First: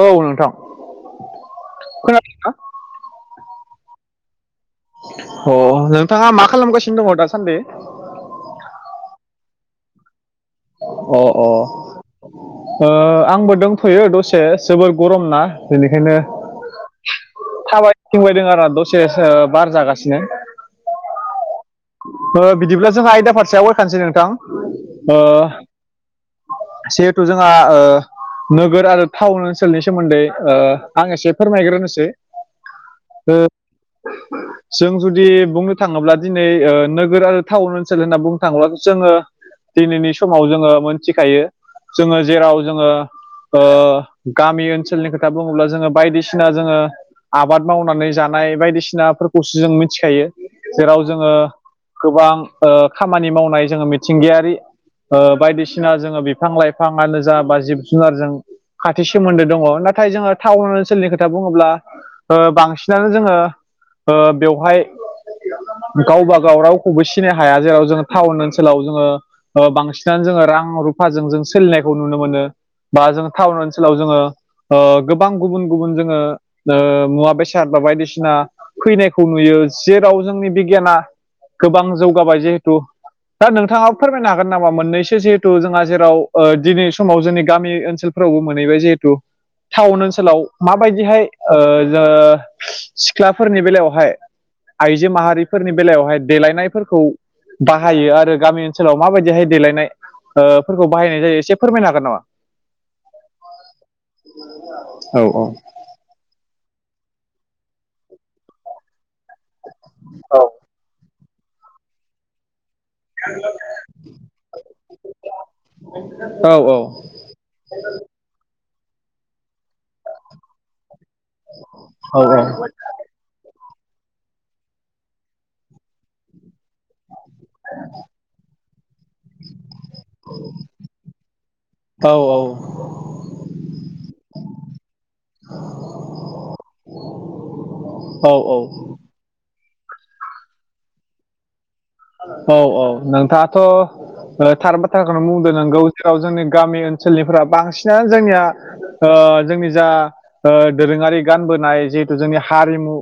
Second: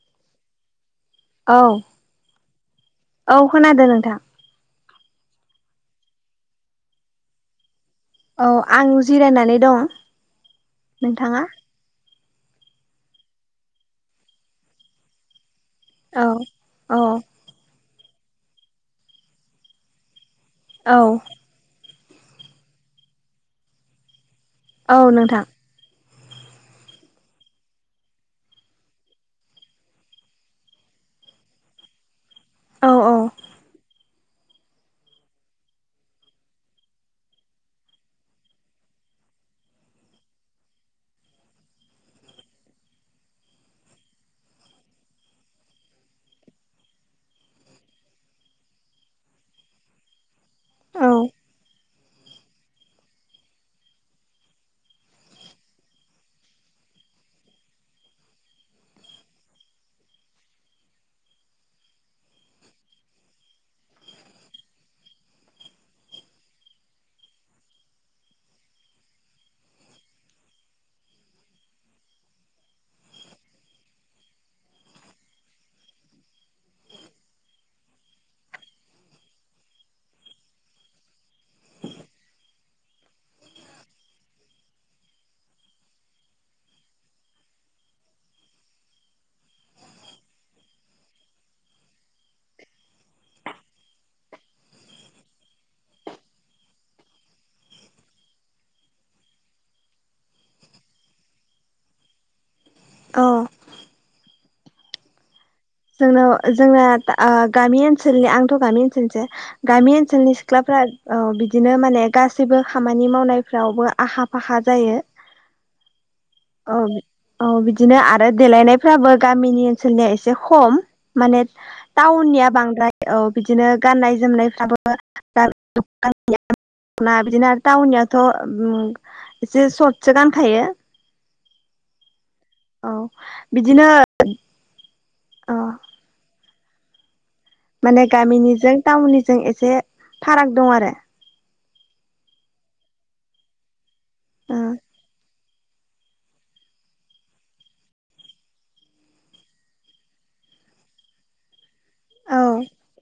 औ नोंथां औ खोनादोंना औ खोनादों नोंथां अ नोंथाङा मा खालामगासिनो दङ दासान्दि औ आं जिरायनानै दं अ नोंथाङा अ आंबो दंथ'यो दसे जोबोर गरम ना बेनिखायनो औ औ थाबायथिंबायदों आरो दसे बार जागासिनो औ बिदिब्ला जोंहा आयदा फारसे आवगाखानोसै नोंथां औ नोंथां जिहेथु जोंहा नोगोर आरो टाउन ओनसोलनि सोमोन्दै आं एसे फोरमायग्रोनोसै औ औ जों जुदि बुंनो थाङोब्ला दि दिनै नोगोर आरो टाउन ओनसोल होनना बुंनो थाङोबा जोङो दिनैनि समाव जोङो मोनथिखायो जोङो जेराव जोङो गामि ओनसोलनि खोथा बुङोब्ला जोङो बायदिसिना जोङो आबाद मावनानै जानाय बायदिसिनाफोरखौसो जों मिथिखायो औ जेराव जोङो गोबां खामानि मावनाय जोङो मिथिंगायारि बायदिसिना जोङो बिफां-लाइफाङानो जा बा जिब-जुनारजों खाथि सोमोन्दो दङ नाथाय जोङो टाउन ओनसोलनि खोथा बुङोब्ला बांसिनानो जोङो बेवहाय गावबा गाव रावखौबो सिनो हाया जेराव जोङो टाउन ओनसोलाव जोङो बांसिनानो जोङो रां रुफाजों जों सोलिनायखौ नुनो मोनो बा जों टाउन ओनसोलाव जोङो गोबां गुबुन गुबुन जोङो मुवा बेसाद बा बायदिसिना फैनायखौ नुयो जेराव जोंनि बिगियाना गोबां जौगाबाय जिहेथु दा नोंथाङा फोरमायनो हागोन नामा? मोननैसो जिहेथु जोंहा जेराव ओ दिनै समाव जोंनि गामि ओनसोल फोरावबो मोनहैबाय जिहेथु टाउन ओनसोलाव माबायदिहाय ओ जो सिख्लाफोरनि बेलायावहाय आइजो माहारि फोरनि बेलायावहाय देलायनायफोरखौ बाहायो। आरो गामि ओनसोलाव माबायदिहाय देलायनाय ओ फोरखौ बाहायनाय जायो एसे फोरमायनो हागोन नामा? औ औ औ जोंनाव जोंना आ गामि ओनसोलनि आंथ' गामि ओनसोलनिसो गामि ओनसोलनि सिख्लाफ्रा औ बिदिनो माने गासैबो खामानि मावनायफ्रावबो आखा फाखा जायो। औ औ औ बिदिनो आरो देलायनायफ्राबो गामिनि ओनसोलनिया एस खम माने औ टाउननिया बांद्राय औ बिदिनो गाननाय जोमनायफ्राबो गा [unintelligible] खना बिदिनो आरो टावननियाथ' ओम एसे सर्टसो गानखायो। औ औ औ बिदिनो अ [inaudible] माने औ गामिनिजों टाउननिजों एसे फाराग दं आरो। औ औ नोंथाङाथ' ओ थार ओ बाथ्राखौनो बुं ओ नोंगौ जेराव जोंनि गामि ओनसोलनिफ्रा बांसिनानो जोंनिया ओ जोंनि जा ओ दोरोङारि गानबोनाय जिहेथु जोंनि हारिमु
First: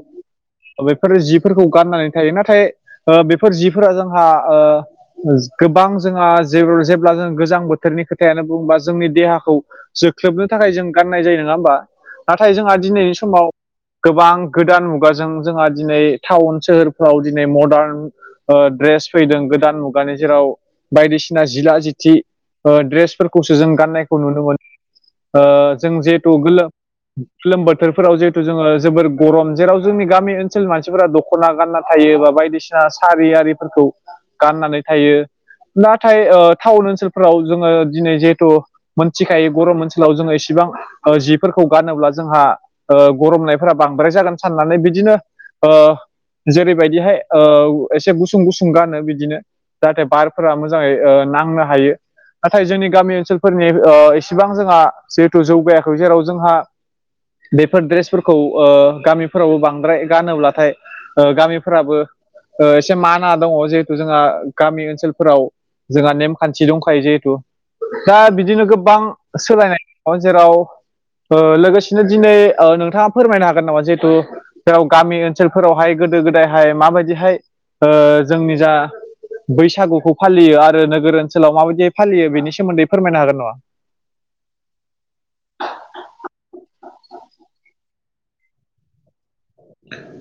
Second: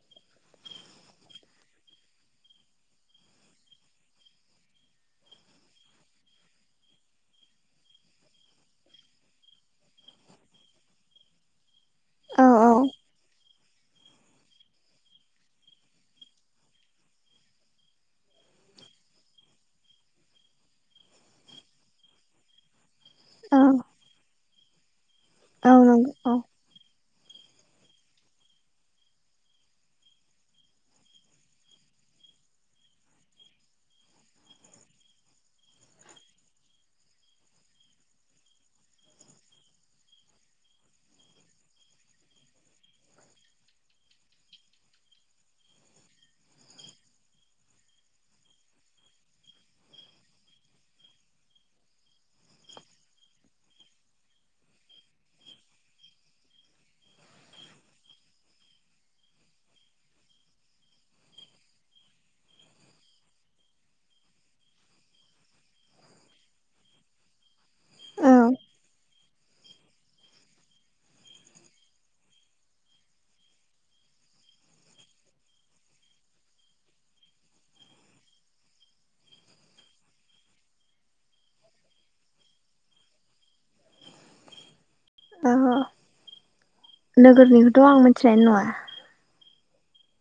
बेफोर जिफोरखौ गाननानै थायो। नाथाय ओ बेफोर जि फोरा जोंहा ओ ओस गोबां जोंहा जेबोर जेब्ला जों गोजां बोथोरनि खोथायानो बुंबा जोंनि देहाखौ जोख्लोबनो थाखाय जों गाननाय जायो नङा होमबा। औ नाथाय जोंहा दिनैनि समाव गोबां गोदान मुगाजों जोंहा दिनै टाउन सोहोरफ्राव दिनै मरडान ओ ड्रेस फैदों गोदान मुगानि जेराव बायदिसिना जिला जिथि ओ ड्रेस फोरखौसो औ जों गाननायखौ नुनो मोन ओ औ जों नंगौ औ जिहेथु गोलोम लोम बोथोरफोराव जिहेथु जोङो जोबोर गरम जेराव जोंनि गामि ओनसोलनि मानसिफोरा दख'ना गानना थायो बा बायदिसिना सारि आरिफोरखौ गाननानै थायो। नाथाय ओ टाउन ओनसोलफोराव जोङो दिनै जेथु मोनथिखायो गरम ओनसोलाव जोङो इसिबां ओ जिफोरखौ गानोब्ला जोंहा ओ गरमनायफोरा बांद्राय जागोन साननानै बिदिनो ओ जेरै बायदिहाय ओ एसे गुसुं गुसुं गानो बिदिनो जाहाथे बारफोरा मोजाङै ओ नांनो हायो। नाथाय जोंनि गामि ओनसोलफोरनि ओ एसेबां जोंहा जिहेथु जौगायाखै जेराव जोंहा बेफोर ड्रेसफोरखौ ओ गामिफोरावबो बांद्राय गानोब्लाथाय। ओ गामिफोराबो ओ एसे माना दङ 'जिहेथु जोंहा गामि ओनसोलफोराव जोंहा नेमखान्थि दंखायो जिहेथु। दा औ बिदिनो गोबां सोलायनाय जेराव ओ लोगोसेनो दिनै ओ नोंथाङा फोरमायनो हागोन नामा जिहेथु जेराव गामि ओनसोलफोरावहाय गोदो गोदायहाय माबायदिहाय ओ जोंनि जा बैसागुखौ फालियो आरो नोगोर ओनसोलाव माबायदियै फालियो बेनि सोमोन्दै फोरमायनो हागोन नामा? ओ नोगोरनिखौथ' आं मोनथिनायानो नङा।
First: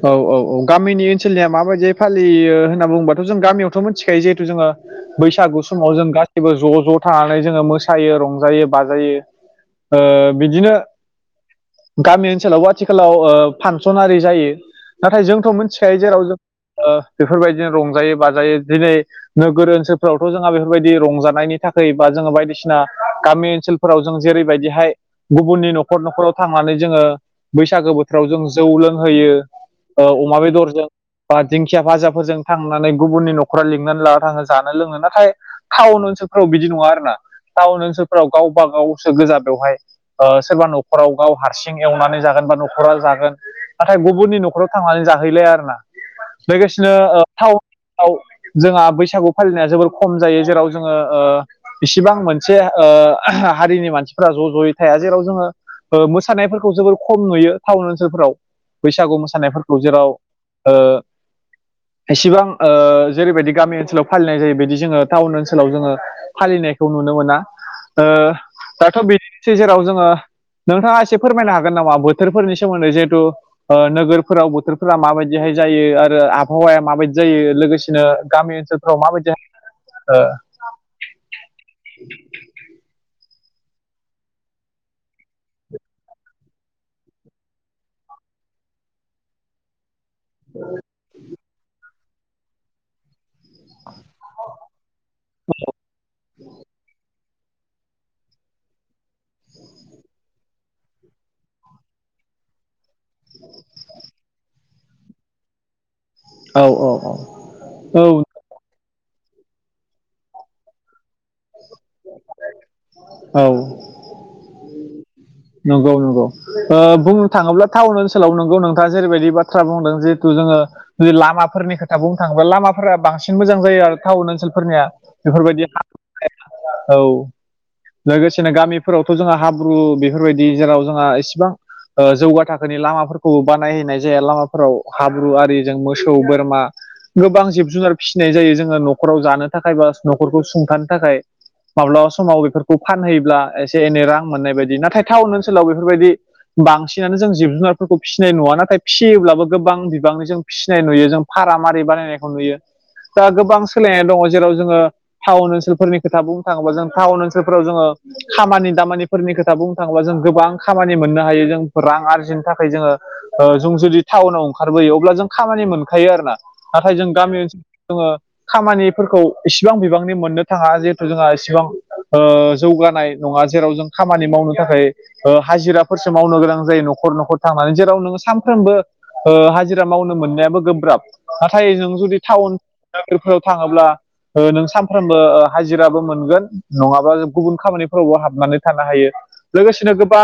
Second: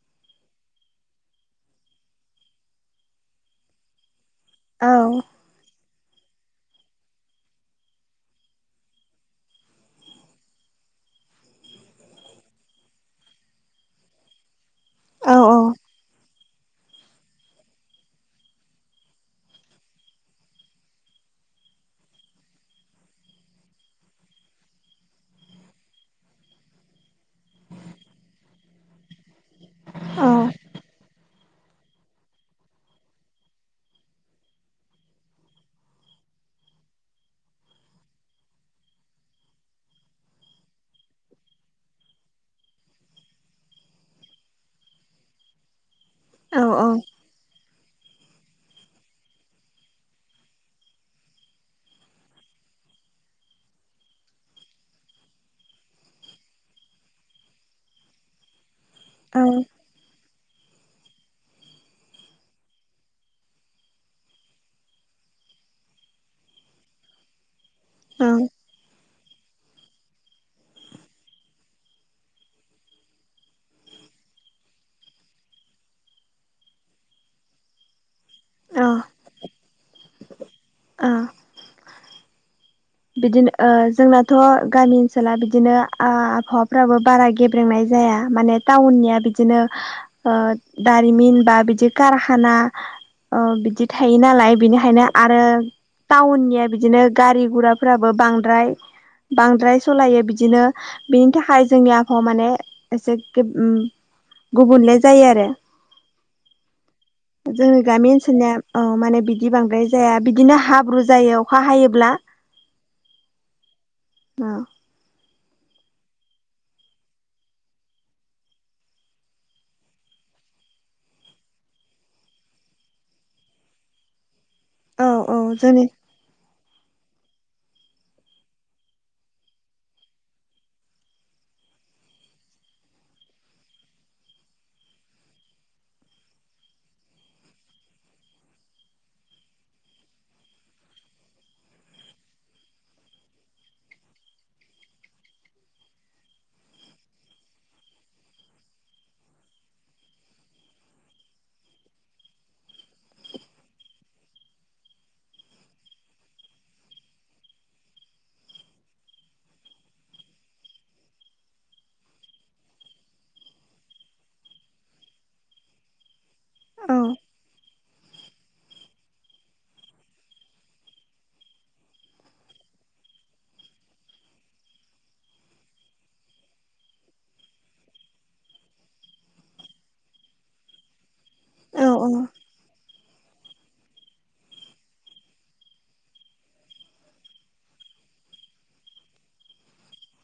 औ औ औ गामिनि ओनसोलनिया माबायदियै फालियो होनना बुङोबाथ' जों गामियावथ' मोन थिखायो जिहेथु जोङो औ बैसागु समाव जों गासिबो ज' ज' थानानै जोङो मोसायो रंजायो बाजायो। ओ बिदिनो गामि ओनसोलावबो आथिखालाव ओ फांसन आरि जायो। नाथाय औ जोंथ' मिथिखायो जेराव जों ओ बेफोरबायदिनो रंजायो बाजायो दिनै नोगोर ओनसोलफ्रावथ' जोंहा बेफोरबायदि रंजानायनि थाखाय बा जोङो बायदिसिना गामि ओनसोल फोराव जों जेरैबायदिहाय गुबुननि न'खर न'खराव थांनानै जोङो बैसागो बोथोराव जों जौ लोंहोयो ओ औ अमा बेदरजों। बा दिंखिया भाजाफोरजों थांनानै गुबुननि न'खराव लिंनानै ला थाङो जानो लोङो। नाथाय टाउन ओनसोलफोराव बिदि नङा आरोना। टाउन ओनसोलफोराव गावबा गावसो गोजा बेवहाय। ओ सोरबा न'खराव गाव हारसिं एवनानै जागोन बा न'खरा जागोन। नाथाय गुबुननि न'खराव थांनानै जाहैलाया आरोना। लोगोसेनो टाइन नाव जोंहा बैसागु फालिनाया जोबोर खम जायो। जेराव जोङो इसिबां मोनसे ओ हारिनि मानसिफ्रा ज' ज'यै थाया जेराव जोङो ओ मोसानायफोरखौ जोबोर खम नुयो टाउन ओनसोलफोराव। बैसागु औ मोसानायफोरखौ जेराव ओ एसेबां ओ जेरैबायदि गामि ओनसोलाव फालिनाय जायो। बिदि जोङो टाउन ओनसोलाव जोङो फालिनायखौ नुनो मोना। ओ औ दाथ' बिदि जेराव जोङो नोंथाङा एसे फोरमायनो हागोन नामा बोथोरफोरनि सोमोन्दै जिहेथु ओ नोगोरफोराव बोथोरफोरा माबायदिहाय जायो आरो आबहावाया माबायदि जायो लोगोसेनो गामि ओनसोल औ फ्राव माबायदि ओ औ बिदिनो ओ जोंनाथ' गामि ओनसोला बिदिनो आबहावाफ्राबो बारा गेब फोरोंनाय जाया। माने टाउननिया बिदिनो दारिमिन बा बिदि कारखाना अ बिदि थायो नालाय बिनिखायनो आरो टाउननिया बिदिनो गारि गुरा फोराबो बांद्राय। बांद्राय सलायो बिदिनो बिनि थाखाय जोंनि आबहावा माने एसे गेब ओ गुबुनले जायो आरो। ओ औ औ जोङो औ गामि ओनसोलनिया औ माने बिदि बांद्राय जाया बिदिनो हाब्रु जायो अखा हायोब्ला। [inaudible] औ। उम। नंगौ नंगौ। ओ बुंनो थाङोब्ला टाउन ओनसोलाव नंगौ नोंथाङा जेरैबायदि बाथ्रा बुंदों जिहेथु जोङो जे लामाफोरनि खोथा बुंनो थाङोब लामाफोरा बांसिन मोजां जायो टाउन ओनसोल फोरनिया। औ औ बेफोरबायदि हा जोंनि [inaudible] औ लोगोसेनो गामिफोरावथ' जोंहा हाब्रु बे फोरबायदि जेराव जोंहा इसेबां ओ जौगा थाखोनि लामाफोरखौबो बानायहैनाय जाया। लामाफोराव हाब्रु आरिजों मोसौ बोरमा गोबां जिब जुनार फिसिनाय जायो जोङो न'खराव जानो थाखाय बा न'खरखौ सुंथानो थाखाय। माब्लाबा समाव बेफोरखौ फानहैयोब्ला एसे एनै रां मोननाय बायदि। नाथाय टाउन ओनसोलाव बेफोरबायदि बांसिनानो जों जिब जुनारफोरखौ फिसिनाय नुवा। नाथाय फिसियोब्लाबो गोबां बिबाङै जों फिसिनाय नुयो। जों भारामारि बानायनायखौ नुयो। दा गोबां सोलायनाय दङ जेराव जोङो टाउन ओनसोलफोरनि खोथा बुंनो थाङोबा जों टाउन ओनसोलफोराव जोङो खामानि दामानिफोरनि खोथा बुं थाङोबा जों गोबां खामानि मोननो हायो जों रां आरजिनो थाखाय जोङो ओ जों जुदि टाउनाव ओंखारबोयो अब्ला जों खामानि मोनखायो आरोना। नाथाय औ जों गामि ओनसोलाव जोङो खामानिफोरखौ एसेबां बिबांनि मोननो थाङा जिहेथु जोंहा एसेबां ओ जौगानाय नङा जेराव जों खामानि मावनो थाखाय ओ हाजिराफोरसो मावनो गोनां जायो न'खर न'खर थांनानै जेराव नोङो सानफ्रोमबो ओ हाजिरा मावनो मोननायाबो गोब्राब। नाथाय जों औ जुदि औ टाउन साख्रिफोराव थाङोब्ला ओ नों सानफ्रोमबो ओ हाजिराबो मोनगोन नङाबा गुबुन खामानिफोरावबो हाबनानै थानो हायो। लोगोसेनो गोबां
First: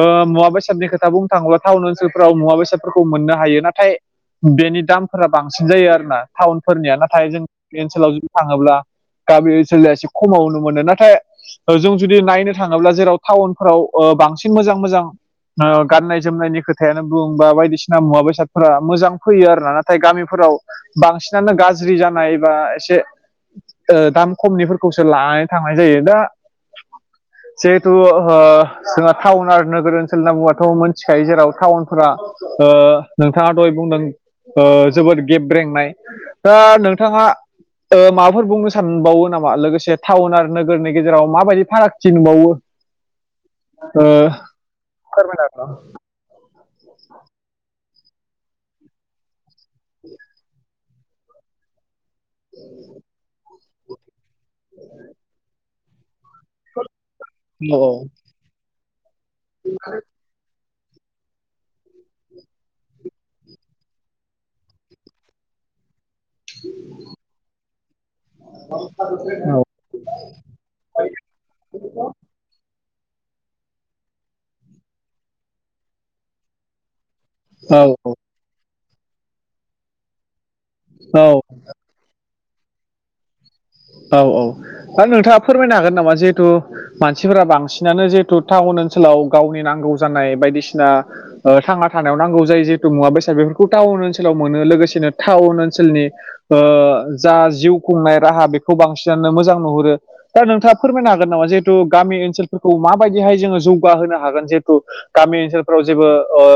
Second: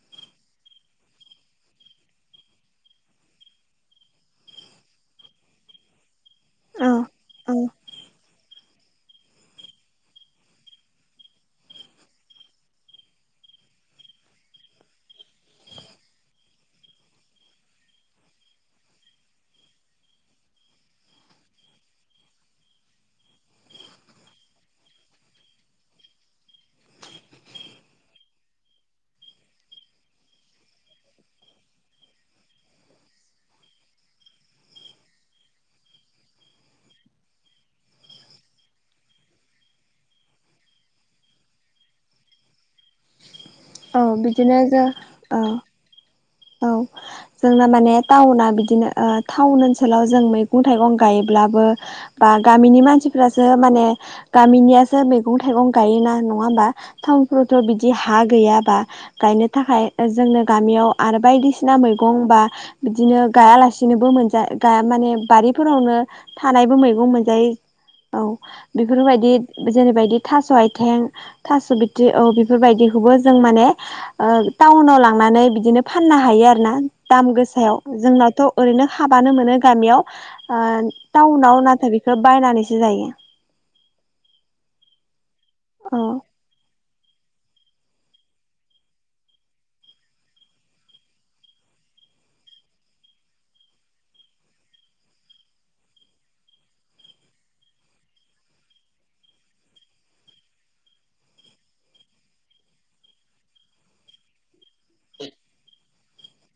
ओ मुवा बेसादनि खोथा बुंनो थाङोब्ला टाउन ओनसोलफोराव मुवा बेसादफोरखौ मोननो हायो। नाथाय बेनि दामफोरा बांसिन जायो आरोना, औ टाउनफोरनिया नाथाय जों औ ओनसोलाव जुदि थाङोब्ला गामि ओनसोल एसे खमाव नुनो मोनो नाथाय, जों जुदि नायनो थाङोब्ला जेराव टाउनफ्राव ओ बांसिन मोजां मोजां ओ गाननाय जोमनायनि खोथायानो बुं बा बायदिसिना मुवा बेसादफोरा मोजां फैयो आरोना नाथाय गामिफोराव बांसिनानो गाज्रि जानाय बा एसे दाम खमनिफोरखौसो लानानै थांनाय जायो दा थु ओ जोंहा टाउन आरो नोगोर ओनसोल होना बुआाथ' मिथिखायो जेराव टाउनफोरा ओ नोंथाङा दहाय बुंदों ओ जोबोद गेबब्रेंनाय दा नोंथाङा ओ माबाफोर बुंनो सानबावो नामा लोगोसे टाउन आरो नोगोरनि गेजेराव माबायदि फारागथि नुबावो औ बिदिनो जों औ ओ औ जोंना माने टाउना बिदिनो ओ टाउन ओनसोलाव जों मैगं थाइगं गायोब्लाबो बा गामिनि मानसिफ्रासो माने गामिनियासो मैगं थाइगं गायोना नङा होमबा टाउनफ्रावथ' हागोन औ बिदि हा गैयाबा गायनो थाखाय ओ जोंनो गामियाव आरो बायदिसिना मैगं बा बिदिनो गायालासिनोबो मोनजा गाया माने बारिफोरावनो थानायबो मैगं मोनजायो औ बेफोरबायदि जेरैबायदि थास' आथिं थास' बिथरि औ बेफोरबायदिखौबो जों माने ओ टाउनाव लांनानै बिदिनो फाननो हायो आरो ना दाम औ गोसायाव जोंनावथ' ओरैनो हाबानो मोनो गामियाव ओ औ औ टाउनाव नाथाय बेखौ बायनानैसो जायो औ औ आरो दा नोंथाङा फोरमायनो हागोन औ नामा जिहेथु मानसिफोरा बांसिनानो जिहेथु टाउन ओनसोलाव गावनि नांगौ जानाय बायदिसिना थांना थानायाव नांगौ जाय जिहेतु मुवा बेसाद बेफोरखौ टाउन ओनसोलाव मोनो लोगोसेनो टाउन ओनसोलनि ओ जा जिउ खुंनाय राहा बेखौ बांसिनानो मोजां नुहुरो दा नोंथाङा फोरमायनो हागोन नामा जिहेथु गामि ओनसोलफोरखौ माबायदिहाय जोङो जौगाहोनो हागोन जे ओ गामि ओनसोलफ्राव जेबो ओ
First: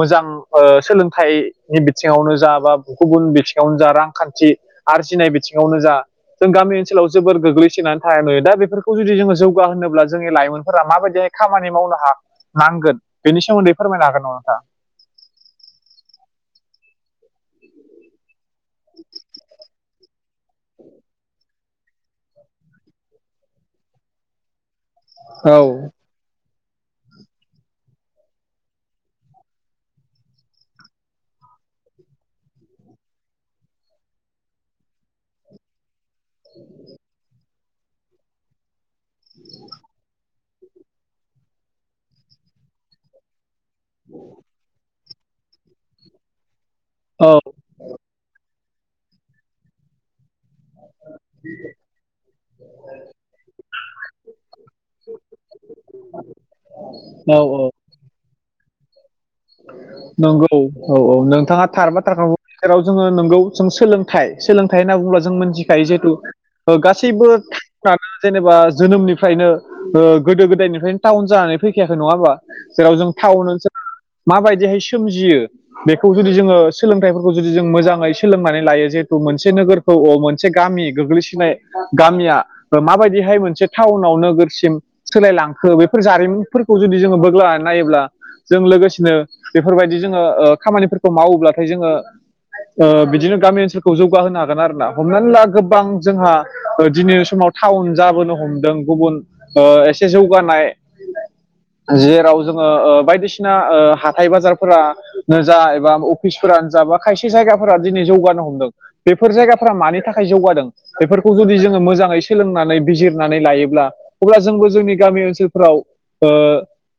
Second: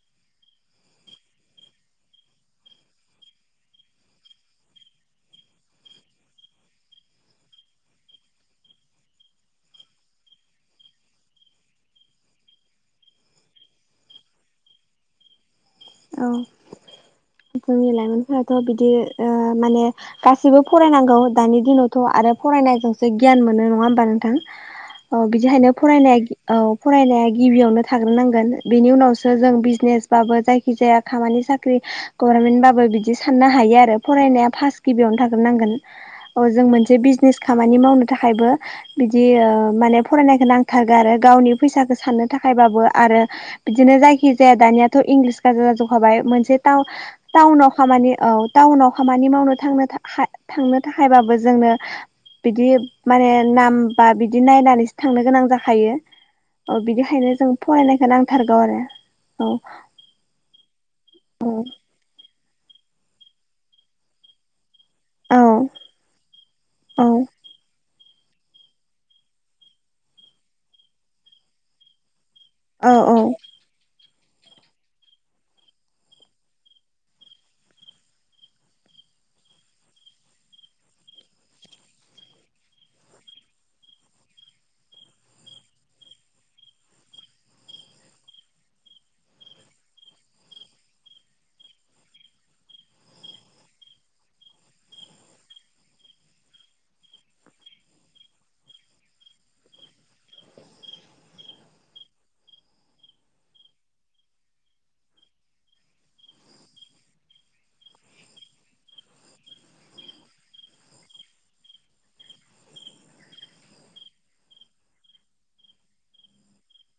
मोजां ओ सोलोंथाइनि बिथिङावनो जा बा गुबुन बिथिङावनो जा रांखान्थि आरजिनाय बिथिङावनो जा जों गामि ओनसोलाव जोबोर गोग्लैसोनानै थानाय नुयो दा बेफोरखौ जुदि जोङो जौगाहोब्ला जोंनि लाइमोनफोरा माबायदि खामानि मावनो हा नांगोन बेनि सोमोन्दै फोरमायनो हागोन नङा नोंथा? औ जोंनि लाइमोनफोराथ' बिदि ओ माने गाससिबो फरायनांगौ दानि दिनावथ' आरो फरायनायजोंसो गियान मोनो नङा होमबा नोंथां अ बिदिहायनो औ फरायनाया औ फरायनाया गिबियावनो थाग्रोनांगोन बेनि उनावसो जों बिजनेसबाबो जायखि जाया खामानि साख्रि गभारनमेन्टबाबो बिदि साननो हायो आरो फरायनाया फार्स्त गिबियावनो थाग्रोनांगोन। अ जों मोनसे बिजनेस खामानि मावनो थाखायबो बिदि ओ माने फरायनायखौ नां थारगो आरो गावनि फैसाखौ साननो थाखायबाबो आरो बिदिनो जायखि जाया दानियाथ' इंलिस जाजो जाजोबखाबाय मोनसे टा औ टाउनाव खामानि औ टाउनाव खामानि मावनो थांनो थाखा थांनो थाखायबाबो जोंनो बिदि माने नाम बा बिदि नायनानैसो थांनो गोनां जाखायो। औ बिनिखायनो औ जों औ फरायनायखौ नांथारगौ आरो औ नंगौ औ औ नोंथाङा थारबाथ्राखौेसेराव जोङो नोंगौ जों सोलों थाय सोलोंथाय होनना बुब्ला जों औ मिथिखायो जिहेथु ओ औ गासैबो जेनेबा जोनोमनिफ्रायनो गोदो ओ गोदायनिफ्रायनो टाउन जानानै फैखायाखै नङा होमबा? औ जेराव जों औ टाउन ओनसोलाव माबायदिहाय सोमजियो बेखौ जुदि जोङो सोलोंथाइफोरखौ जुदि जों मोजाङै सोलोंनानै लायो जिहेथु मोनसे नोगोर औ औ मोनसे गामि गोग्लैसोनाय गामिया ओ माबायदिहाय मोनसे टाउनाव नोगोरसिम सोलायलांखो बेफोर जारिमिनफोरखौ जुदि जोङो बोगलानानै नायोब्ला जों लोगोसे नो बेफोरबायदि जोङो ओ खामानिफोरखौ मावोब्लाथाय जोङो ओ बिदिनो गामि ओनसोलखौ जौगाहोनो हागोन आरोना हमनानै ला गोबां जोंहा दिनै समाव टाउन जाबोनो हमदों गुबुन ओ एसे जौगानाय जिराव जोङो ओ बायदिसिना ओ हाथाय बाजारफोरानो जा एबा अफिसफोरानो जा बा खायसे जायगाफोरा दिनै जौगानो हमदों। बेफोर जायगाफ्रा मानि थाखाय जौगादों बेफोरखौ जुदि जोङो मोजाङै सोलोंनानै बिजिरनानै लायोब्ला अब्ला जोंबो जोंनि गामि ओनसोलफोराव ओ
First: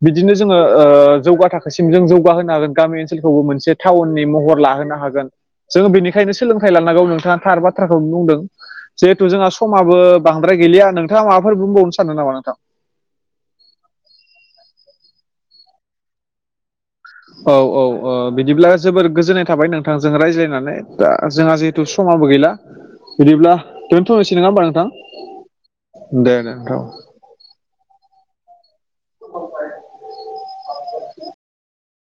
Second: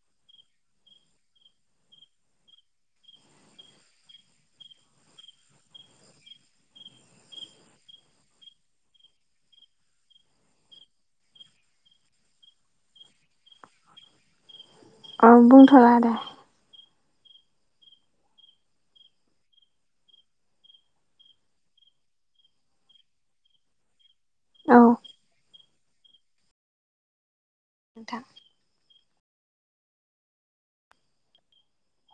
बिदिनो जोङो ओ जौगा था थाखोसिम जों जौगाहोनो हागोन गामि ओनसोलखौबो मोनसे टाउननि महर लाहोनो हागोन। जोङो बेनिखायनो सोलोंथाइ लानांगौ नोंथाङा थार बाथ्राखौ बुंदों। जिहेथु जोंहा समाबो बांद्राय गैलिया नोंथाङा माबाफोर बुंबावनो सानो नामा नोंथां। आं बुंथ'ला दे। औ औ औ बिदिब्ला जोबोर गोजोननाय थाबाय नोंथांजों रायज्लायनानै दा जोंहा जे थ समाबो गैला बिदिब्ला दोनथ'नोसै नङा होमबा औ नोंथां। दे नोंथां। [unintelligible]